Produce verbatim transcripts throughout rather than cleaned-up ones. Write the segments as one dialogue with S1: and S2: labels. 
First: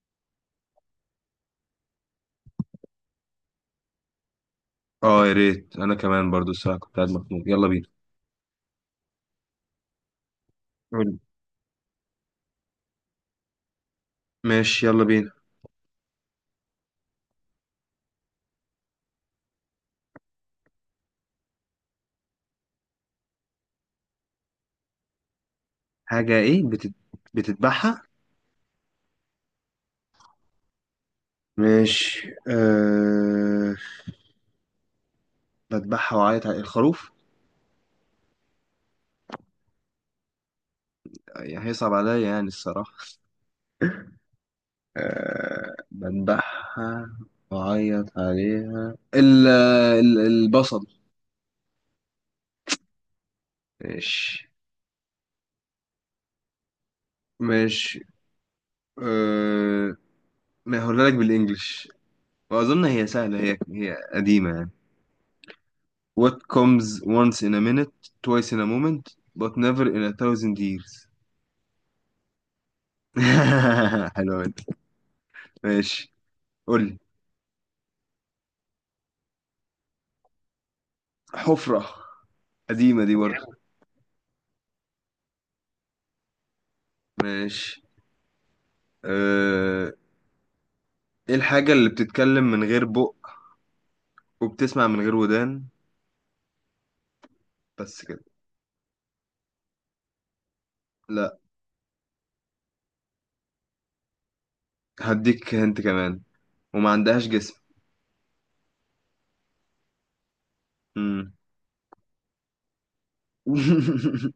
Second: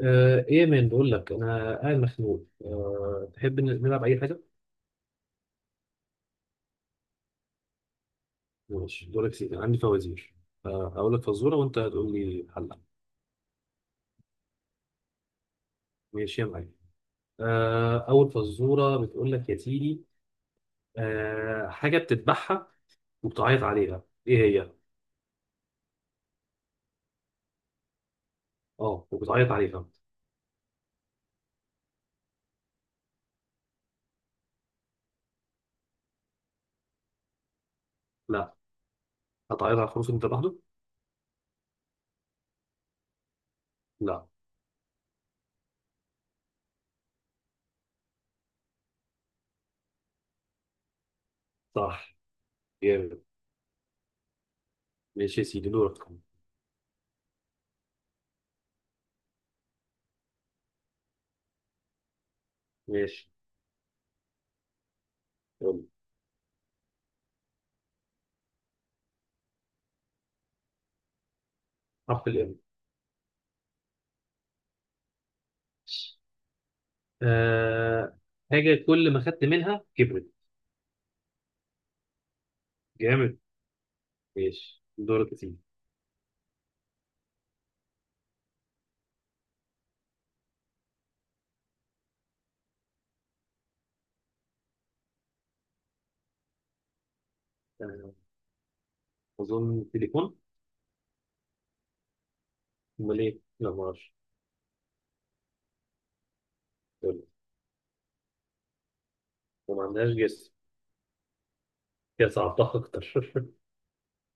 S1: آه، ايه يا مان بقول لك انا قاعد مخنوق. أه تحب ن- نلعب اي حاجه؟
S2: اه، يا ريت انا كمان برضو الساعة كنت قاعد مخنوق، يلا بينا.
S1: ماشي دورك سيدي، أنا عندي فوازير. آه، اقول
S2: قول.
S1: لك فزوره وانت هتقول لي حلها.
S2: ماشي، يلا بينا.
S1: ماشي يا معلم. أه اول فزوره بتقول لك يا سيدي، أه حاجه بتذبحها وبتعيط عليها، ايه هي؟
S2: حاجة ايه بتت... بتذبحها؟
S1: اه وبتعيط عليها.
S2: ماشي. أه... بذبحها وعيط على الخروف.
S1: لا، هتعيط على الخروف اللي انت لوحده؟
S2: يعني هيصعب عليا يعني الصراحة.
S1: لا.
S2: أه... بذبحها وعيط عليها ال... ال... البصل.
S1: صح، جامد.
S2: ماشي.
S1: ماشي يا سيدي دورك.
S2: ماشي. أه... ما هقولها لك بالانجلش. واظن هي
S1: ماشي،
S2: سهلة، هي هي قديمة يعني.
S1: يلا.
S2: What comes once in a minute, twice in a moment, but never in a thousand years.
S1: حرف الام.
S2: حلوة دي. ماشي، قول لي.
S1: أه حاجه كل ما خدت منها كبرت.
S2: حفرة. قديمة دي برضه،
S1: جامد.
S2: جامد.
S1: ماشي دورك يا سيدي.
S2: ماشي. أه... ايه الحاجة اللي بتتكلم من غير بق وبتسمع من غير ودان بس
S1: آه،
S2: كده؟
S1: أظن تليفون.
S2: لا،
S1: أمال إيه؟ لا معرفش.
S2: هديك هنت كمان. وما
S1: يلا،
S2: عندهاش جسم.
S1: وما عندهاش جس.
S2: مم.
S1: هي صعبتها أكتر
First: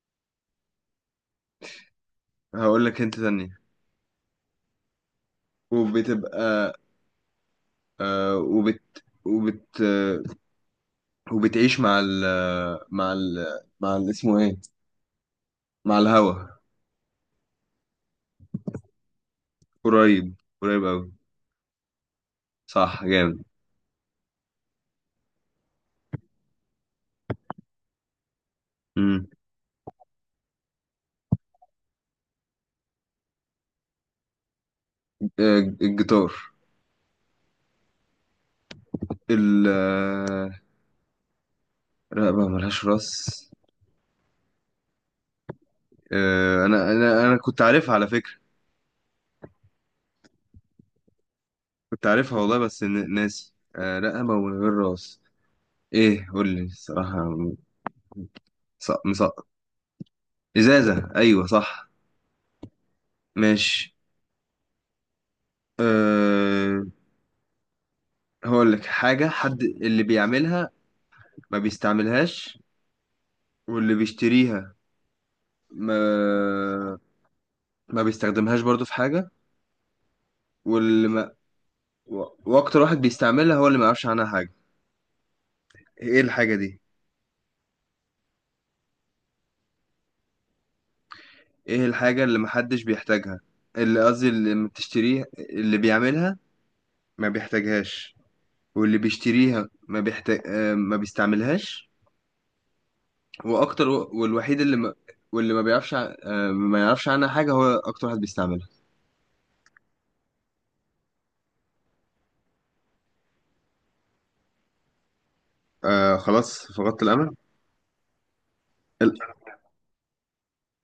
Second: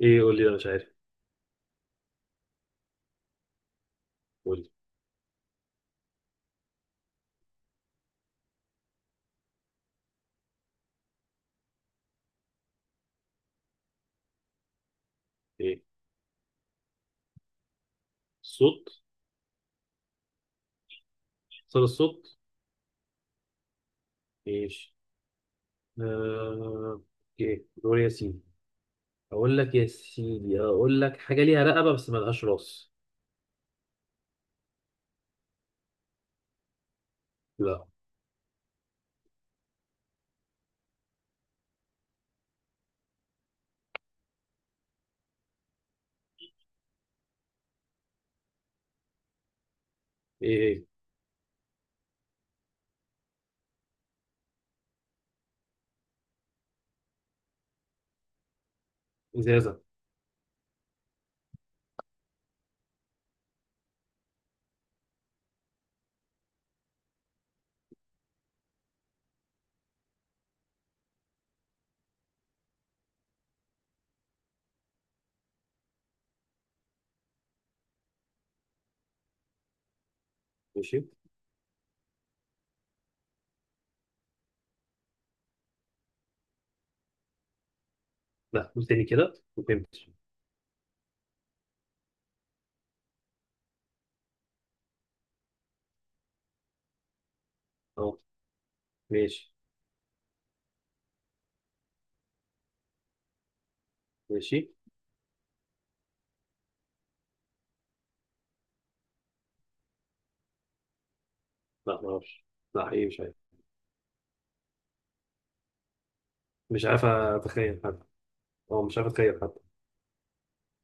S1: إيه؟ قول لي أنا مش عارف.
S2: هقول لك هنت تانية.
S1: قول لي
S2: وبتبقى أه... وبت وبت آه، وبتعيش مع ال مع ال مع ال اسمه ايه
S1: إيه؟
S2: مع الهوا.
S1: صوت.
S2: قريب، قريب أوي.
S1: صار الصوت.
S2: صح، جامد.
S1: ماشي. آه... إيه دور ياسين.
S2: مم.
S1: أقول لك يا سيدي، أقول لك حاجة ليها رقبة بس ملهاش راس.
S2: آه، الجيتار.
S1: لا.
S2: ال آه، رقبة ملهاش راس. آه، أنا أنا أنا كنت عارفها على فكرة.
S1: إيه إيه؟
S2: كنت عارفها والله، بس ن- ناسي. آه، رقبة من غير راس. إيه؟ قول لي الصراحة. مسقط، مسقط.
S1: إزازة.
S2: إزازة، أيوة صح. ماشي. أه هقول لك حاجة. حد اللي بيعملها ما بيستعملهاش، واللي بيشتريها ما ما بيستخدمهاش برضو في حاجة.
S1: ماشي.
S2: واللي و- واكتر واحد بيستعملها هو اللي ما يعرفش عنها حاجه. ايه الحاجه دي؟
S1: لا، قول تاني كده ما فهمتش.
S2: ايه الحاجه اللي محدش بيحتاجها، اللي قصدي اللي ما بتشتريها، اللي بيعملها ما بيحتاجهاش.
S1: أه.
S2: واللي
S1: ماشي.
S2: بيشتريها ما بيحتاج آه، ما بيستعملهاش. واكتر و- والوحيد
S1: ماشي.
S2: اللي ما، واللي ما بيعرفش ع- آه، ما يعرفش عنها حاجه هو اكتر واحد بيستعملها.
S1: لا معرفش. لا إيه، مش عارف.
S2: آه، خلاص
S1: مش
S2: فقدت
S1: عارف
S2: الامل.
S1: أتخيل حتى. أه، مش عارف
S2: ال-
S1: أتخيل حتى.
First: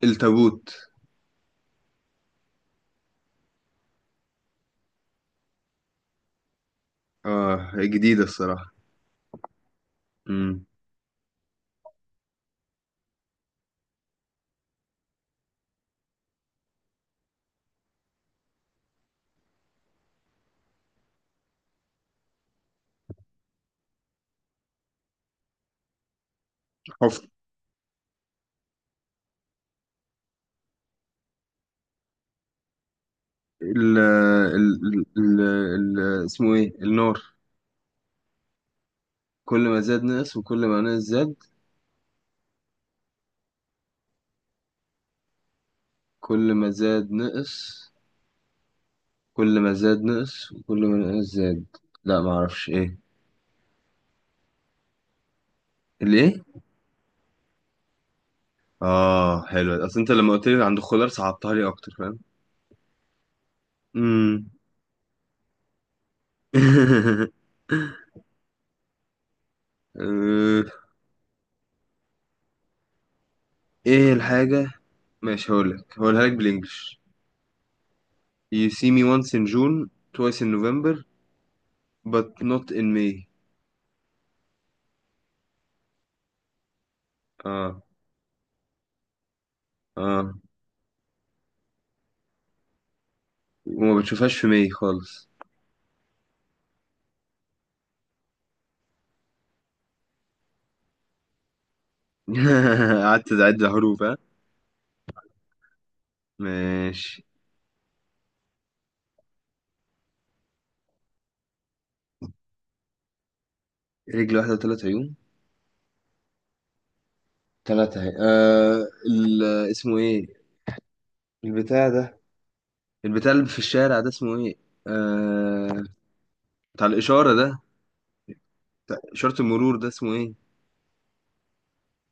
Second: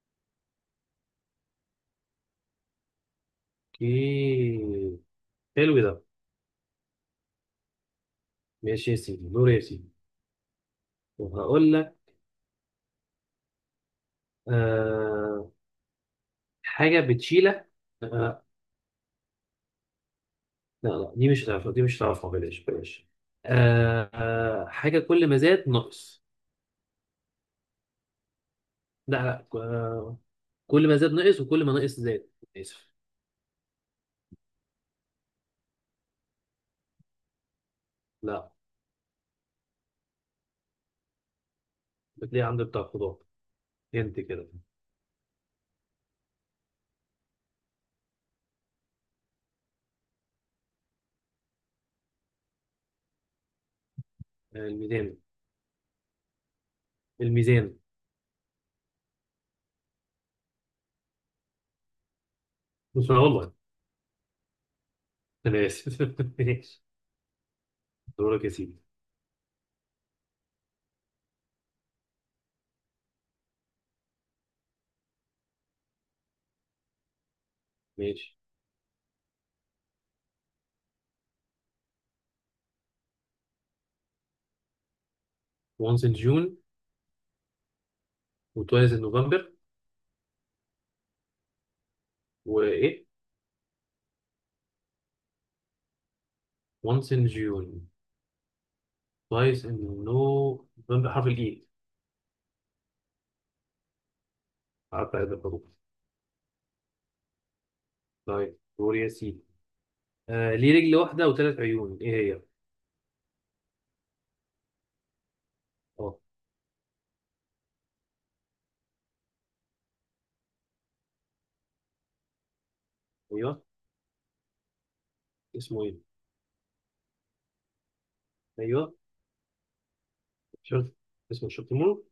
S2: التابوت.
S1: اوكي، حلو ده.
S2: اه، جديده الصراحه.
S1: ماشي يا سيدي دور يا سيدي.
S2: امم.
S1: وهقول لك، آه، حاجة بتشيلها. آه لا لا، دي مش هتعرفها، دي مش هتعرفها، بلاش بلاش. آه آه حاجة كل ما زاد نقص.
S2: حفر.
S1: لا لا آه، كل ما زاد نقص وكل ما نقص زاد. آسف.
S2: ال ال ال ال- اسمه ايه النار.
S1: لا.
S2: كل ما زاد نقص وكل ما نقص زاد.
S1: بتلاقي عند بتاع الخضار، انت كده.
S2: كل ما زاد نقص. كل ما زاد نقص وكل ما نقص زاد. لا، ما اعرفش ايه.
S1: آه الميزان.
S2: اللي ايه؟
S1: الميزان.
S2: اه حلو. اصل انت لما قلت لي عند الخضار، صعبتها لي اكتر، فاهم.
S1: بس أنا والله،
S2: امم.
S1: أنا آسف ماشي دورك يا سيدي.
S2: آه، ايه الحاجة. ماشي، هقولك هقولها لك بالانجلش.
S1: ماشي.
S2: You see me once in June twice in November but not in May.
S1: once in June،
S2: اه.
S1: و twice in November.
S2: اه.
S1: وإيه؟
S2: وما بتشوفهاش في ماي خالص.
S1: once in June. كويس انه بيبان بحرف الاي.
S2: قعدت تعد حروف، ها.
S1: قعدت اعد الحروف.
S2: ماشي.
S1: طيب دور يا سيدي. آه ليه رجل واحده وثلاث عيون؟ ايه هي؟
S2: رجل واحدة وثلاث عيون.
S1: اه.
S2: ثلاثة اهي. آه ال- اسمه ايه البتاع ده. البتاع اللي في
S1: ايوه.
S2: الشارع ده اسمه ايه؟
S1: اسمه
S2: آه...
S1: ايه؟
S2: بتاع الإشارة ده.
S1: ايوه.
S2: بتاع إشارة المرور ده اسمه ايه؟
S1: شرط. اسمه شرط المرور.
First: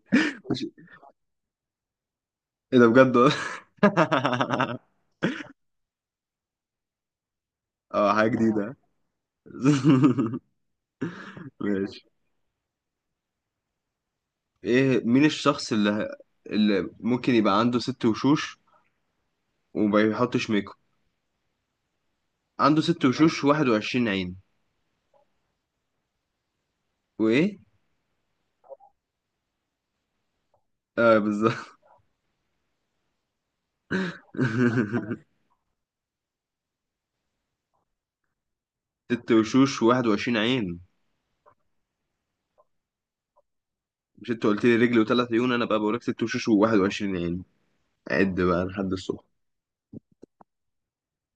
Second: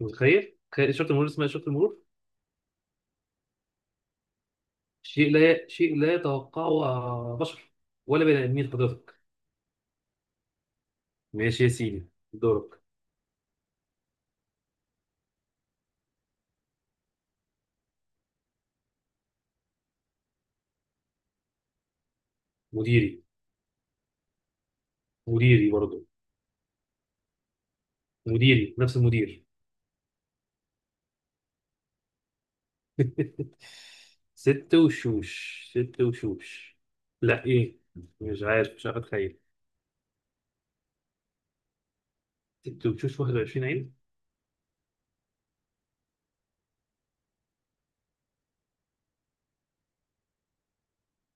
S1: متخيل؟
S2: مش-
S1: تخيل شرط المرور، اسمها شرط المرور.
S2: ايه ده بجد؟
S1: شيء لا شيء لا يتوقعه آه، بشر
S2: اه،
S1: ولا
S2: حاجة
S1: بني ادمين
S2: جديدة.
S1: حضرتك. ماشي يا
S2: ماشي.
S1: سيدي دورك.
S2: ايه مين الشخص اللي اللي ممكن يبقى عنده ست وشوش وما بيحطش ميك اب؟ عنده ست
S1: مديري.
S2: وشوش واحد وعشرين عين.
S1: مديري برضه.
S2: وايه؟
S1: مديري، نفس المدير.
S2: اه، بالظبط.
S1: ست وشوش. ست وشوش. لا ايه، مش عارف، مش عارف
S2: ست
S1: اتخيل.
S2: وشوش واحد وعشرين عين.
S1: ست وشوش واحد وعشرين عين.
S2: مش انت قلت لي رجل وثلاث عيون؟ انا بقى بوريك ست وشوش و21 عين. عد بقى لحد الصبح.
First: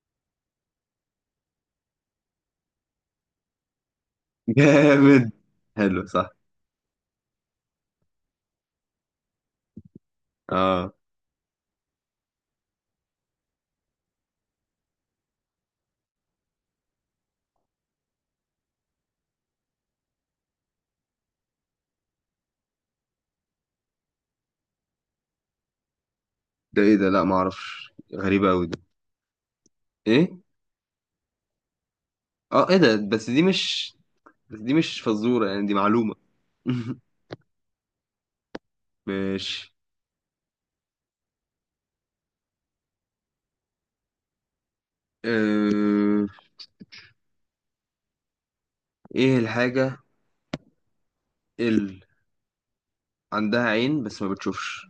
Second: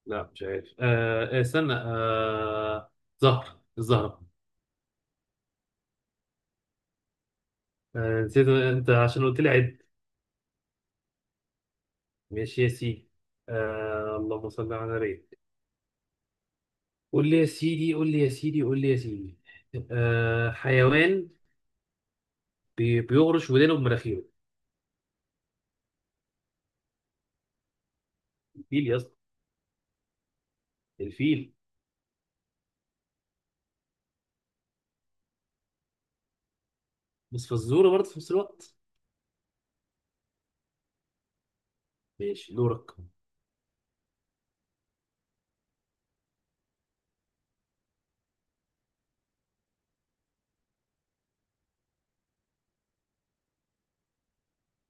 S1: لا مش عارف. آه آه، استنى آه، زهر الزهرة.
S2: جامد، حلو، صح.
S1: آه نسيت، انت عشان قلت لي عد.
S2: اه.
S1: ماشي يا سيدي. آه اللهم صل على النبي. قول لي يا سيدي، قول لي يا سيدي، قول لي يا سيدي. آه حيوان، بي بيغرش ودانه بمناخيره.
S2: ده ايه ده؟ لا، ما اعرفش. غريبه قوي دي.
S1: الفيل يا اسطى.
S2: ايه؟
S1: الفيل.
S2: اه. ايه ده؟ بس دي مش بس دي مش فزوره يعني، دي معلومه.
S1: بس فزوره برضه في نفس الوقت.
S2: ماشي.
S1: ماشي دورك.
S2: آه... ايه الحاجه اللي عندها عين بس ما بتشوفش؟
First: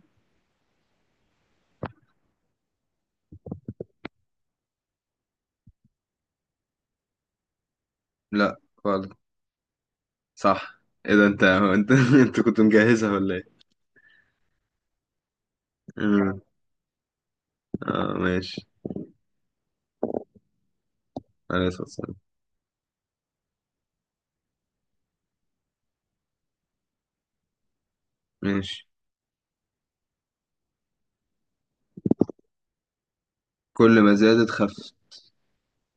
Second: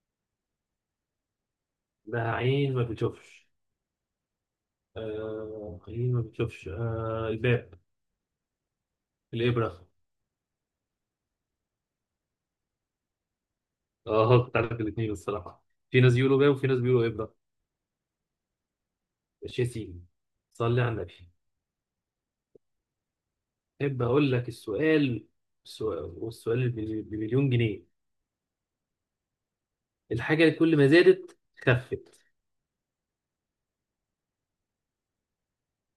S1: ده عين ما بتشوفش؟ آه عين ما بتشوفش، آه الباب.
S2: لا، خالص.
S1: الإبرة.
S2: صح. ايه ده؟ انت، هو انت انت كنت مجهزها ولا ايه؟
S1: اه كنت عارف الاثنين الصراحة. في ناس بيقولوا
S2: مم.
S1: باب وفي ناس بيقولوا إبرة.
S2: اه، ماشي.
S1: ماشي يا سيدي. صلي على النبي.
S2: عليه الصلاه والسلام.
S1: احب اقول لك السؤال، السؤال والسؤال بملي- بمليون جنيه.
S2: ماشي.
S1: الحاجه اللي كل ما زادت خفت.
S2: كل ما زادت خفت.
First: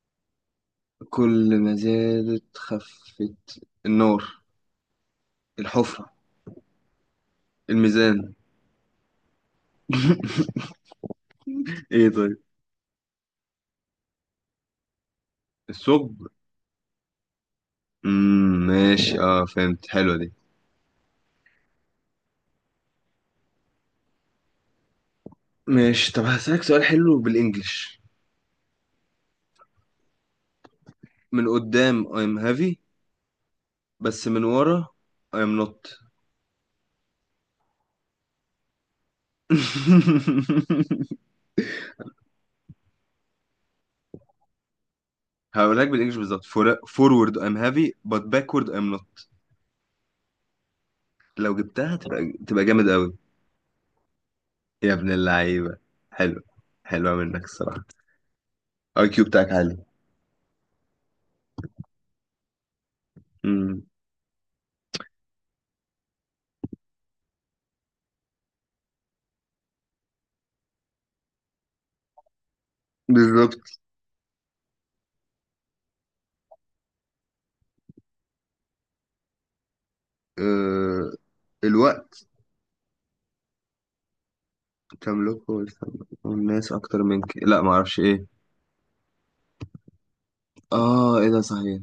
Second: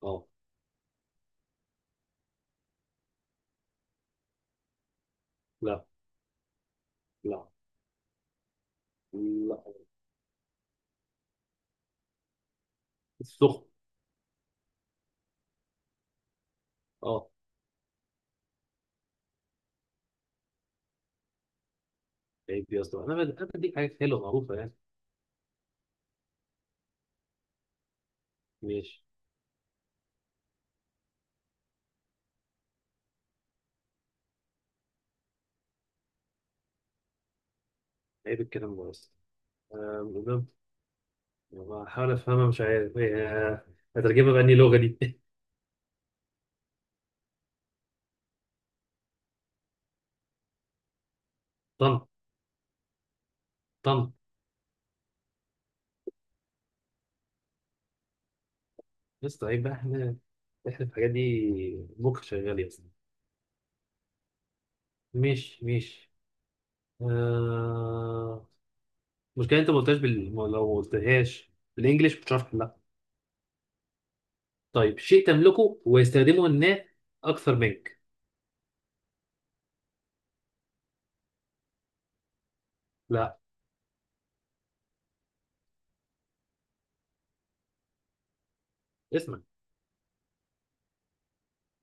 S1: اه.
S2: كل ما زادت خفت، النار؟
S1: لا.
S2: الحفرة؟
S1: لا.
S2: الميزان؟
S1: لا.
S2: ايه طيب؟
S1: السخن.
S2: الثقب؟
S1: اه.
S2: مم، ماشي. اه فهمت، حلوة دي.
S1: عيب يا اسطى، انا بد- انا بديك حاجات حلوه معروفه يعني.
S2: ماشي. طب هسألك سؤال حلو بالانجلش.
S1: ماشي.
S2: من قدام I'm heavy، بس من ورا I'm not.
S1: عيب الكلام ده بس. بحاول افهمها مش عارف هي- هترجمها بأني لغه دي
S2: هقول لك بالانجلش بالظبط. For- forward I'm heavy but backward I'm not. لو جبتها،
S1: طن.
S2: تبقى تبقى جامد قوي.
S1: طن.
S2: يا ابن اللعيبة، حلو. حلوة منك الصراحة، اي كيو
S1: يا اسطى
S2: بتاعك
S1: عيب بقى،
S2: عالي.
S1: احنا احنا في الحاجات دي مخ شغال يا اسطى.
S2: مم.
S1: مش مش آه... المشكلة انت ما قلتهاش بال... ما- لو ما قلتهاش بالانجلش مش هتعرف تحلها.
S2: بالظبط.
S1: طيب شيء تملكه ويستخدمه الناس اكثر منك.
S2: آه، الوقت.
S1: لا.
S2: تملكه ويستملكه الناس أكتر منك. لا، معرفش إيه.
S1: اسمك.
S2: آه، إيه ده؟ صحيح.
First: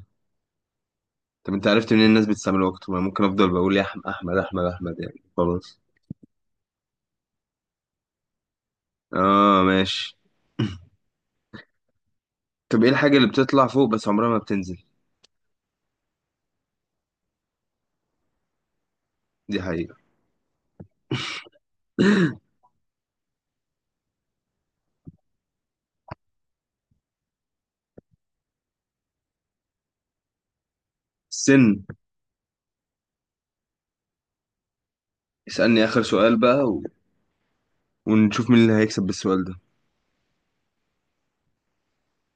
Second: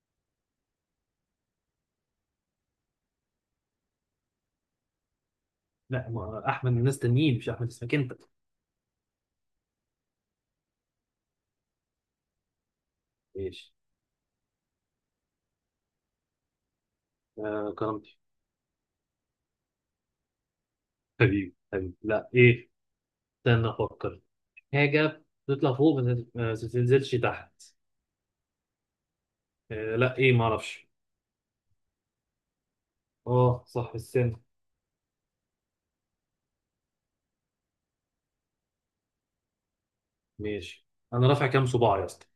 S2: طب أنت عرفت منين؟ الناس بتستعمل وقته؟ ما ممكن أفضل بقول يا أحمد، أحمد، أحمد، أحمد يعني خلاص.
S1: لا، ما احمد من ناس تانيين، مش احمد، اسمك انت.
S2: آه، ماشي. طب إيه الحاجة اللي بتطلع
S1: ماشي.
S2: فوق بس عمرها ما بتنزل؟
S1: آه كرامتي.
S2: دي حقيقة.
S1: حبيبي حبيبي لا ايه. استنى افكر. حاجة تطلع فوق ما تت- ما تنزلش تحت. آه لا ايه ما اعرفش.
S2: السن.
S1: اه صح السن.
S2: اسألني آخر سؤال بقى، و... ونشوف مين اللي هيكسب بالسؤال ده.
S1: ماشي. انا رافع كام صباع يا اسطى؟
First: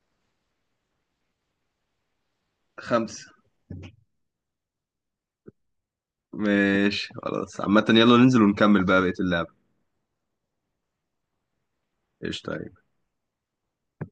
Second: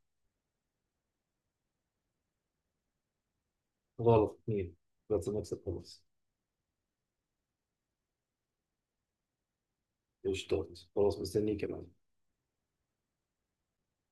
S2: خمسة.
S1: غلط، اتنين. بس نكسب خلاص.
S2: ماشي خلاص، عامة يلا ننزل ونكمل بقى بقية اللعبة.
S1: قشطات. خلاص مستنيك يا معلم.
S2: قشطة.